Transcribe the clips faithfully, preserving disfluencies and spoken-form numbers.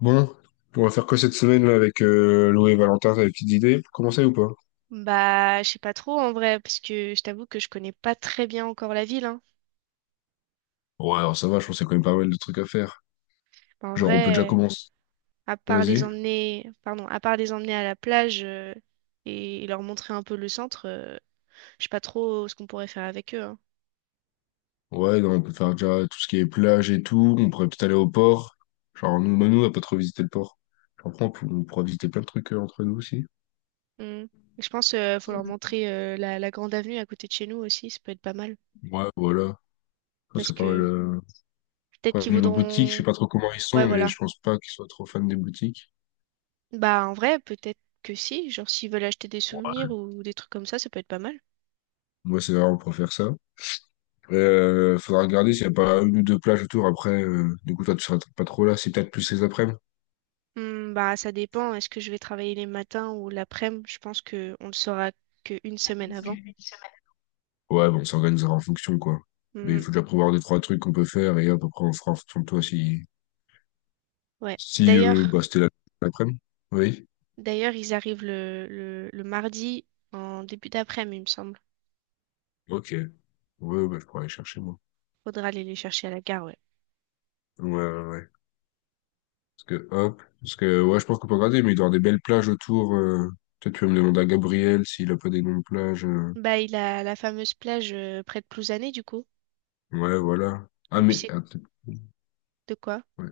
Bon, on va faire quoi cette semaine là avec euh, Lou et Valentin? T'as des petites idées pour commencer ou pas? Bah, je sais pas trop en vrai, parce que je t'avoue que je connais pas très bien encore la ville, hein. Ouais, alors ça va, je pense qu'il y a quand même pas mal de trucs à faire. Bah, en Genre, on peut déjà vrai, commencer. à part les Vas-y. emmener, pardon, à part les emmener à la plage euh, et leur montrer un peu le centre, euh, je sais pas trop ce qu'on pourrait faire avec eux, hein. Ouais, non, on peut faire déjà tout ce qui est plage et tout. On pourrait peut-être aller au port. Genre, nous, Manu, on va pas trop visiter le port. Après, on, peut- on pourra visiter plein de trucs euh, entre nous aussi. Mm. Je pense euh, faut leur montrer euh, la, la grande avenue à côté de chez nous aussi, ça peut être pas mal, Ouais, voilà. Ça, parce c'est pas mal. que euh. peut-être Ouais, qu'ils niveau boutique, je sais voudront, pas trop comment ils ouais sont, mais voilà. je pense pas qu'ils soient trop fans des boutiques. Bah en vrai, peut-être que si, genre s'ils veulent acheter des souvenirs ou des trucs comme ça, ça peut être pas mal. Moi, c'est vrai, on pourrait faire ça. Euh, faudra regarder s'il n'y a pas une ou deux plages autour. Après, euh, du coup, toi, tu seras pas trop là. C'est peut-être plus les après-midi. Hmm, bah, ça dépend. Est-ce que je vais travailler les matins ou l'après-midi? Je pense que on le saura qu'une semaine avant. Ouais, bon, on s'organisera en fonction, quoi. Mais il Hmm, faut déjà prévoir deux, trois trucs qu'on peut faire et hop, après, on fera en fonction de toi si, ouais. si euh, D'ailleurs, bah, c'était la- l'après-midi. Oui. d'ailleurs, ils arrivent le, le, le mardi en début d'après-midi, il me semble. Ok. Ouais, bah, je pourrais aller chercher, moi. Faudra aller les chercher à la gare, ouais. Ouais, ouais, ouais. Parce que, hop. Parce que, ouais, je pense qu'on peut regarder, mais il doit y avoir des belles plages autour. euh. Peut-être tu vas me demander à Gabriel s'il a pas des noms de plages. euh. Bah, il a la fameuse plage euh, près de Plouzané, du coup. Ouais, voilà. Ah, Et puis mais, c'est attends, de quoi? ouais.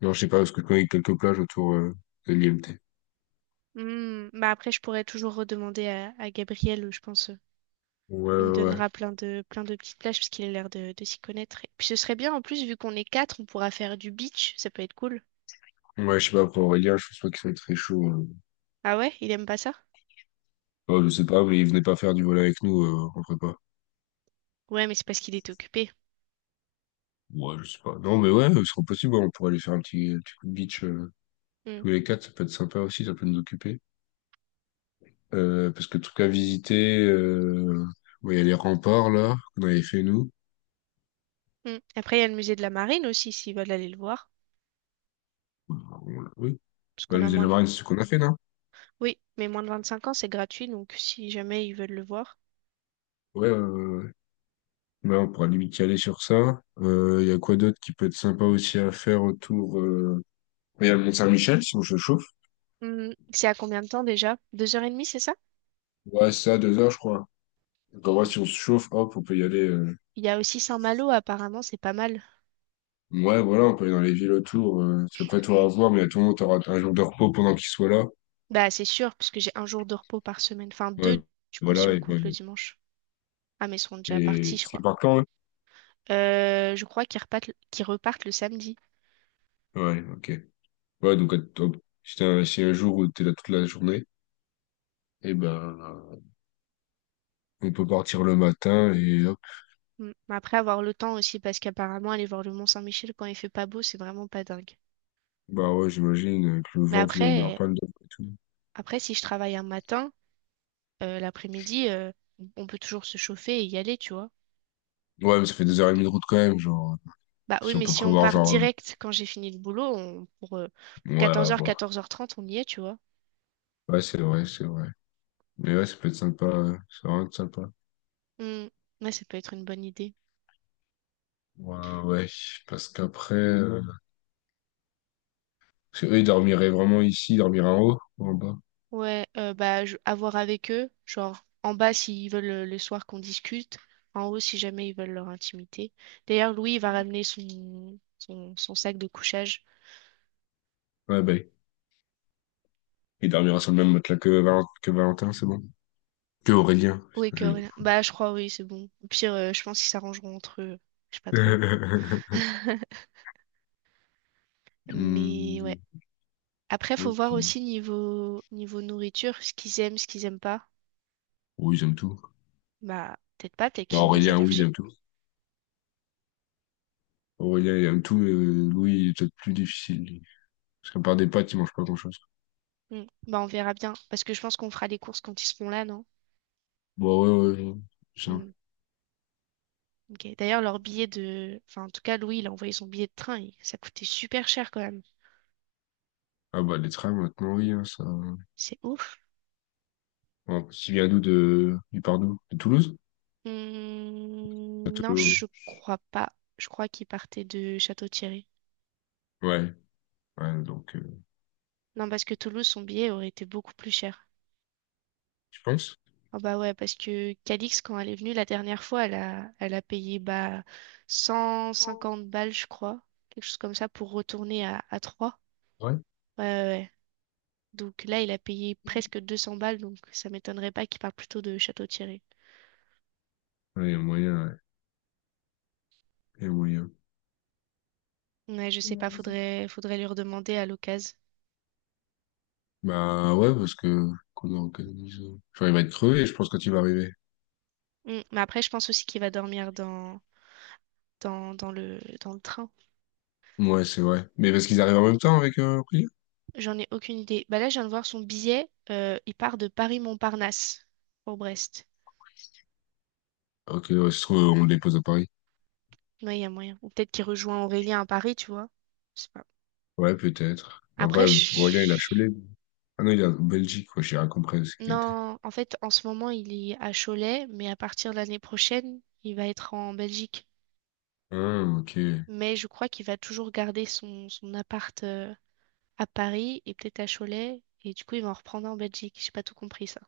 Non, je sais pas, parce que je connais quelques plages autour euh, de l'I M T. Hmm, bah après, je pourrais toujours redemander à, à Gabriel, je pense. euh, Ouais, Il me ouais, donnera plein de, plein de petites plages parce qu'il a l'air de, de s'y connaître. Et puis ce serait bien, en plus, vu qu'on est quatre, on pourra faire du beach. Ça peut être cool. ouais. Ouais, je sais pas, pour Aurélien, je pense pas qu'il soit très chaud. euh. Ah ouais, il aime pas ça? Oh, je sais pas, mais il venait pas faire du vol avec nous euh, en prépa. Ouais, mais c'est parce qu'il est occupé. Ouais, je sais pas. Non, mais ouais, ce serait possible, ouais, on pourrait aller faire un petit, un petit coup de beach euh, Hmm, tous les quatre, ça peut être sympa aussi, ça peut nous occuper. Euh, parce que truc à visiter, euh... ouais, il y a les remparts, là, qu'on avait fait, nous. hmm. Après, il y a le musée de la Marine aussi, s'ils veulent aller le voir. On l'a- Oui. Parce Bah, qu'on le a musée de moins la de... Marine, c'est ce qu'on a fait, non? Oui, mais moins de vingt-cinq ans, c'est gratuit, donc si jamais ils veulent le voir. Ouais, ouais, ouais, ouais. Ouais, on pourra limite y aller sur ça. Euh, Il y a quoi d'autre qui peut être sympa aussi à faire autour... Euh... Il y a le Mont-Saint-Michel, si on se chauffe. Hmm, c'est à combien de temps déjà? Deux heures et demie, c'est ça? Ouais, c'est ça, deux heures, je crois. Genre, ouais, Mm. si on se chauffe, hop, on peut y aller. euh. Il y a aussi Saint-Malo, apparemment, c'est pas mal. Ouais, voilà, on peut aller dans les villes autour. euh. Parce qu'après, toi, Mm. à voir, mais à tout le monde, t'auras un jour de repos pendant qu'il soit là. Bah, c'est sûr, parce que j'ai un jour de repos par semaine. Enfin, deux, Ouais, du coup, si voilà. on Et, compte ouais. le dimanche. Ah, mais ils seront déjà Et... partis, je parce qu'il crois. part quand, hein? Euh, je crois qu'ils repartent, qu'ils repartent le samedi. Ouais, ok. Ouais, donc, à- hop, si t'as un... si un jour où t'es là toute la journée, et ben, euh, on peut partir le matin et hop. Mm. Mais après avoir le temps aussi, parce qu'apparemment aller voir le Mont-Saint-Michel quand il fait pas beau, c'est vraiment pas dingue. Bah ouais, j'imagine euh, que le Mais vent, qu'il doit y avoir après, plein de dents et tout. après si je travaille un matin, euh, l'après-midi, euh, on peut toujours se chauffer et y aller, tu vois. Ouais, mais ça fait deux heures et demie de route quand même, genre. Bah oui, Si on mais peut si on prévoir, part genre, direct quand j'ai fini le boulot, on- pour, euh, euh, pour ouais, à quatorze heures, voir. quatorze heures trente, on y est, tu vois. Ouais, c'est vrai, c'est vrai. Mais ouais, ça peut être sympa. euh, Ça va être sympa. Mm. Ouais, ça peut être une bonne idée. Ouais, ouais, parce qu'après, euh, parce que eux, ils dormiraient vraiment ici, ils dormiraient en haut ou en bas. Ouais, euh, bah je- à voir avec eux, genre en bas s'ils veulent euh, le soir qu'on discute, en haut si jamais ils veulent leur intimité. D'ailleurs, Louis il va ramener son, son, son sac de couchage. Ouais, bah, ils dormiraient sur le même matelas que, Val- que Valentin, c'est bon. Que Aurélien, putain, Oui, j'avais Corinne. quoi. Bah, je crois, oui, c'est bon. Au pire, euh, je pense qu'ils s'arrangeront entre eux. Je sais pas trop. Mais ouais. Hmm, Après, faut ok. voir aussi niveau, niveau nourriture, ce qu'ils aiment, ce qu'ils aiment pas. Oui, ils aiment tout. Bah, peut-être pas, peut-être Bah, qu'ils ont des Aurélien, oui, il aime allergies. tout. Aurélien, il aime tout, mais euh, Louis, il est peut-être plus difficile, lui. Parce qu'à part des pâtes, il mange pas grand-chose. Hmm. Bah, on verra bien. Parce que je pense qu'on fera les courses quand ils seront là, non? Bon, ouais, ouais, ça. Hmm. Ok. D'ailleurs, leur billet de. Enfin, en tout cas, Louis, il a envoyé son billet de train. Il- Ça coûtait super cher quand même. Ah bah, les trains, maintenant, oui, hein, ça... C'est ouf. Bon, il vient d'où, de... il part d'où? De Toulouse? De Hmm, non, Toulouse. je crois pas. Je crois qu'il partait de Château-Thierry. Ouais, ouais, donc, euh, Non, parce que Toulouse, son billet aurait été beaucoup plus cher. tu penses? Ah bah ouais, parce que Calix, quand elle est venue la dernière fois, elle a, elle a payé bah, cent cinquante balles, je crois, quelque chose comme ça, pour retourner à, à Troyes. Ouais, ouais, ouais. Donc là, il a payé presque deux cents balles, donc ça m'étonnerait pas qu'il parle plutôt de Château-Thierry. Ouais, il y a moyen, ouais. Il y a moyen. Ouais, je sais pas, faudrait, faudrait lui redemander à l'occasion. Bah ouais, parce que qu'on organise. euh, Enfin, il va être crevé, je pense, quand il va arriver. Hmm, mais après, je pense aussi qu'il va dormir dans, dans, dans le, dans le train. Ouais, c'est vrai. Mais parce qu'ils arrivent en même temps avec euh, Aurélien? J'en ai aucune idée. Bah là, je viens de voir son billet, euh, il part de Paris-Montparnasse pour Brest. Ok, ouais, se trouve, on le dépose à Paris. Ouais, il y a moyen. Ou peut-être qu'il rejoint Aurélien à Paris, tu vois. Je sais pas. Ouais, peut-être. Après, Après, Aurélien, il a je- Cholet. Ah non, il est en Belgique, quoi, j'ai rien compris de ce qu'il était. non, en fait, en ce moment, il est à Cholet, mais à partir de l'année prochaine, il va être en Belgique. Ah, ok. Mais je crois qu'il va toujours garder son, son appart euh, à Paris et peut-être à Cholet. Et du coup, il va en reprendre en Belgique. J'ai pas tout compris ça.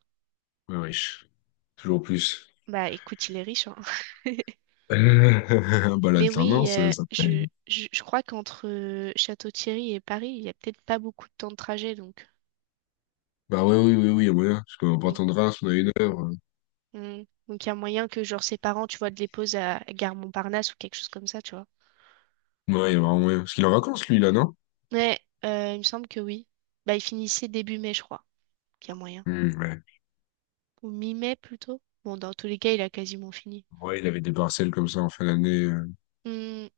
Ouais, riche. Toujours plus. Bah écoute, il est riche, hein. Bah, Mais oui, l'alternance, euh, euh, ça paye. je, je, je crois qu'entre euh, Château-Thierry et Paris, il y a peut-être pas beaucoup de temps de trajet, donc Bah ouais, oui, oui, oui, il y a moyen. Parce qu'on va pas on attendre si on a une heure. euh. Mm. Donc, il y a moyen que, genre, ses parents, tu vois, de les pose à à Gare Montparnasse ou quelque chose comme ça, tu vois. Ouais, il y a vraiment moyen. Parce qu'il est en vacances, lui, là, non? Mais euh, il me semble que oui. Bah, il finissait début mai, je crois, qu'il y a moyen. Hmm, ouais. Ou mi-mai, plutôt. Bon, dans tous les cas, il a quasiment fini. Ouais, il avait des partiels comme ça en fin d'année. euh. Mm.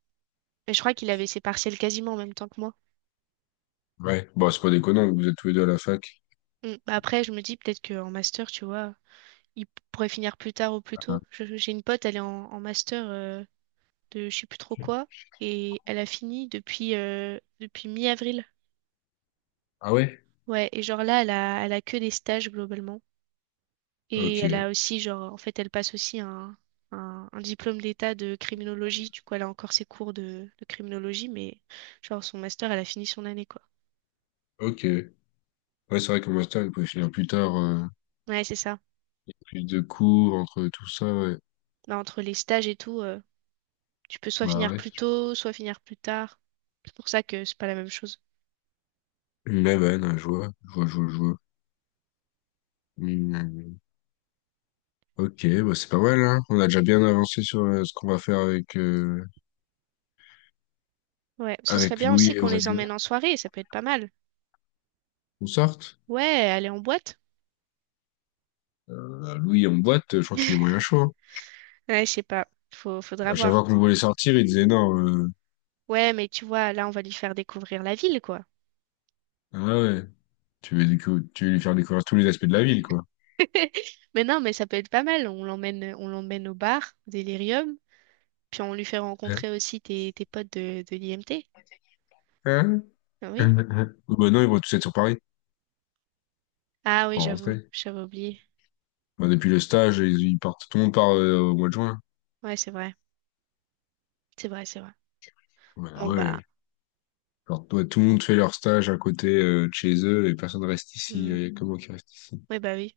Mais je crois qu'il avait ses partiels quasiment en même temps que moi. Ouais, bon, c'est pas déconnant, vous êtes tous les deux à la fac. Mm. Bah, après, je me dis peut-être qu'en master, tu vois, il p- pourrait finir plus tard ou plus Ah. tôt. Je- J'ai une pote, elle est en, en master euh, de je sais plus trop quoi. Et elle a fini depuis, euh, depuis mi-avril. Ah ouais? Ouais, et genre là, elle a, elle a que des stages globalement. Et Ok, elle a aussi, genre, en fait, elle passe aussi un, un, un diplôme d'état de criminologie. Du coup, elle a encore ses cours de, de criminologie, mais genre, son master, elle a fini son année, quoi. ok. Ouais, c'est vrai qu'en master, il pouvait finir plus tard, euh, Ouais, c'est ça. plus de cours, entre tout ça, ouais. Bah, entre les stages et tout, euh, tu peux soit Bah finir ouais. plus tôt, soit finir plus tard. C'est pour ça que c'est pas la même chose. Mais ouais, non, je vois, je vois, je vois, je vois. Hmm, ok, bah c'est pas mal, hein. On a déjà bien avancé sur euh, ce qu'on va faire avec, euh, Ouais, ce serait avec bien Louis aussi et qu'on les Aurélien. emmène en soirée, ça peut être pas mal. On sorte? Ouais, aller en boîte. Euh, Louis en boîte, euh, je crois qu'il est moyen chaud, hein. Ouais, je sais pas, faut, faudra À chaque voir. fois qu'on voulait sortir, il disait non. euh, Ouais, mais tu vois, là, on va lui faire découvrir la ville, quoi. Ah ouais, tu veux, décou- tu veux lui faire découvrir tous les aspects de la ville, quoi. Mais non, mais ça peut être pas mal. On l'emmène, on l'emmène au bar, au Délirium. Puis on lui fait Hein? rencontrer aussi tes, tes potes de, de l'I M T. Ah Oui. oui. Bah non, ils vont tous être sur Paris Ah oui, en j'avoue, rentrée. j'avais oublié. Bah, depuis le stage, ils, ils partent, tout le monde part euh, au mois de juin. Ouais, c'est vrai. C'est vrai, c'est vrai. Ouais, bah, Bon bah. ouais. Alors, toi, tout le monde fait leur stage à côté euh, de chez eux et personne reste ici. Hmm. Euh, Comment qui reste ici? Ouais, bah oui.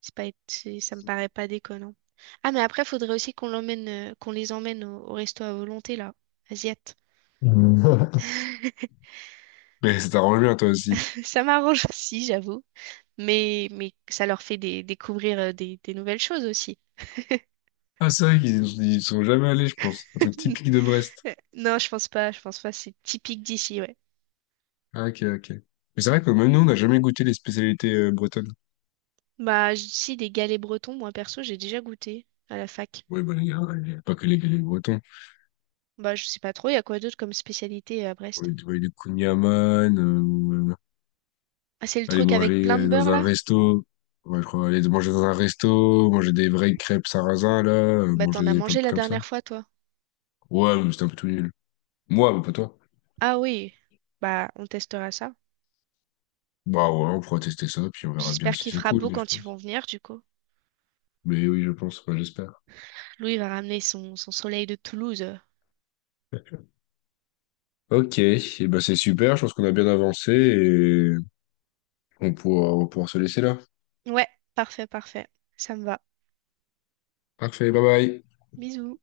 C'est pas, c'est- ça me paraît pas déconnant. Ah mais après, faudrait aussi qu'on l'emmène, euh, qu'on les emmène au, au resto à volonté, là. Asiate. Mm. Mais ça t'arrange bien, toi aussi. Ça m'arrange aussi, j'avoue. Mais, mais ça leur fait des- découvrir euh, des, des nouvelles choses aussi. Ah, c'est vrai qu'ils ils sont jamais allés, je pense. Un truc typique de Brest. Non, je pense pas, je pense pas, c'est typique d'ici, ouais. Ah, ok, ok. Mais c'est vrai que même nous, on n'a jamais goûté les spécialités euh, bretonnes. Bah, j- si, des galets bretons, moi perso, j'ai déjà goûté à la fac. Oui, bah, les gars il y a pas que les, les Bretons. Bah, je sais pas trop, il y a quoi d'autre comme spécialité à On a Brest? des, ouais, des kouign-amann, Ah, c'est le aller truc avec plein de manger dans beurre un là? resto, ouais, je crois, aller manger dans un resto, manger des vraies crêpes sarrasin, là, euh, Bah, manger t'en as des plein de mangé trucs la comme ça. dernière fois, toi. Ouais, mais c'était un peu tout nul. Moi, mais pas toi. Ah oui, bah, on testera ça. Bah ouais, on pourra tester ça, puis on verra bien J'espère si qu'il c'est fera cool, beau mais je quand ils vont pense. venir, du coup. Mais oui, je pense, enfin, j'espère. Louis va ramener son, son soleil de Toulouse. Ok, et bah c'est super, je pense qu'on a bien avancé et on pourra, on pourra se laisser là. Ouais, parfait, parfait. Ça me va. Parfait, bye bye. Bisous.